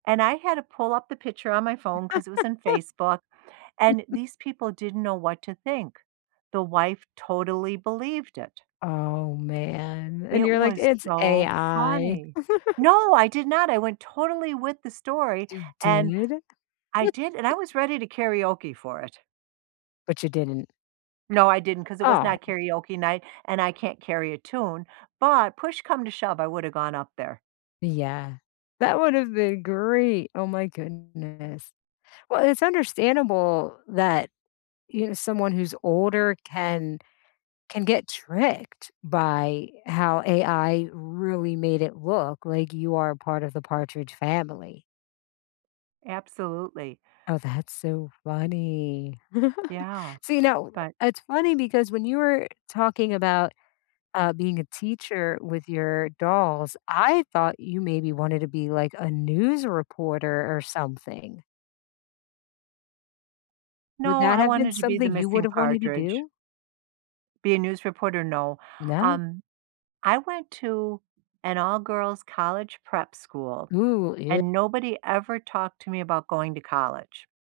And I had to pull up the picture on my phone 'cause it was in Facebook, and these people didn't know what to think. The wife totally believed it. Oh, man, and It you're like, was it's so AI. funny. No, I did not, I went totally with the story You and did? I did, and I was ready to karaoke for it. But you didn't. No, I didn't 'cause it was not Oh. karaoke night, and I can't carry a tune, but push come to shove, I woulda gone up there. Yeah, that would have been great. Oh, my goodness. Well, it's understandable that, you someone who's older can, can get tricked by how AI really made it look like you are part of the Partridge family. Absolutely. Oh, that's so funny. Yeah, So, you know, but it's funny because when you were talking about, uh, being a teacher with your dolls, I thought you maybe wanted to be, like, a news reporter or something. Would No, that I have been wanted to be the something you would missing have wanted to Partridge. do? Be a news reporter, no, No? um, I went to an all-girls college prep school Ooh, yea and nobody ever talked to me about going to college.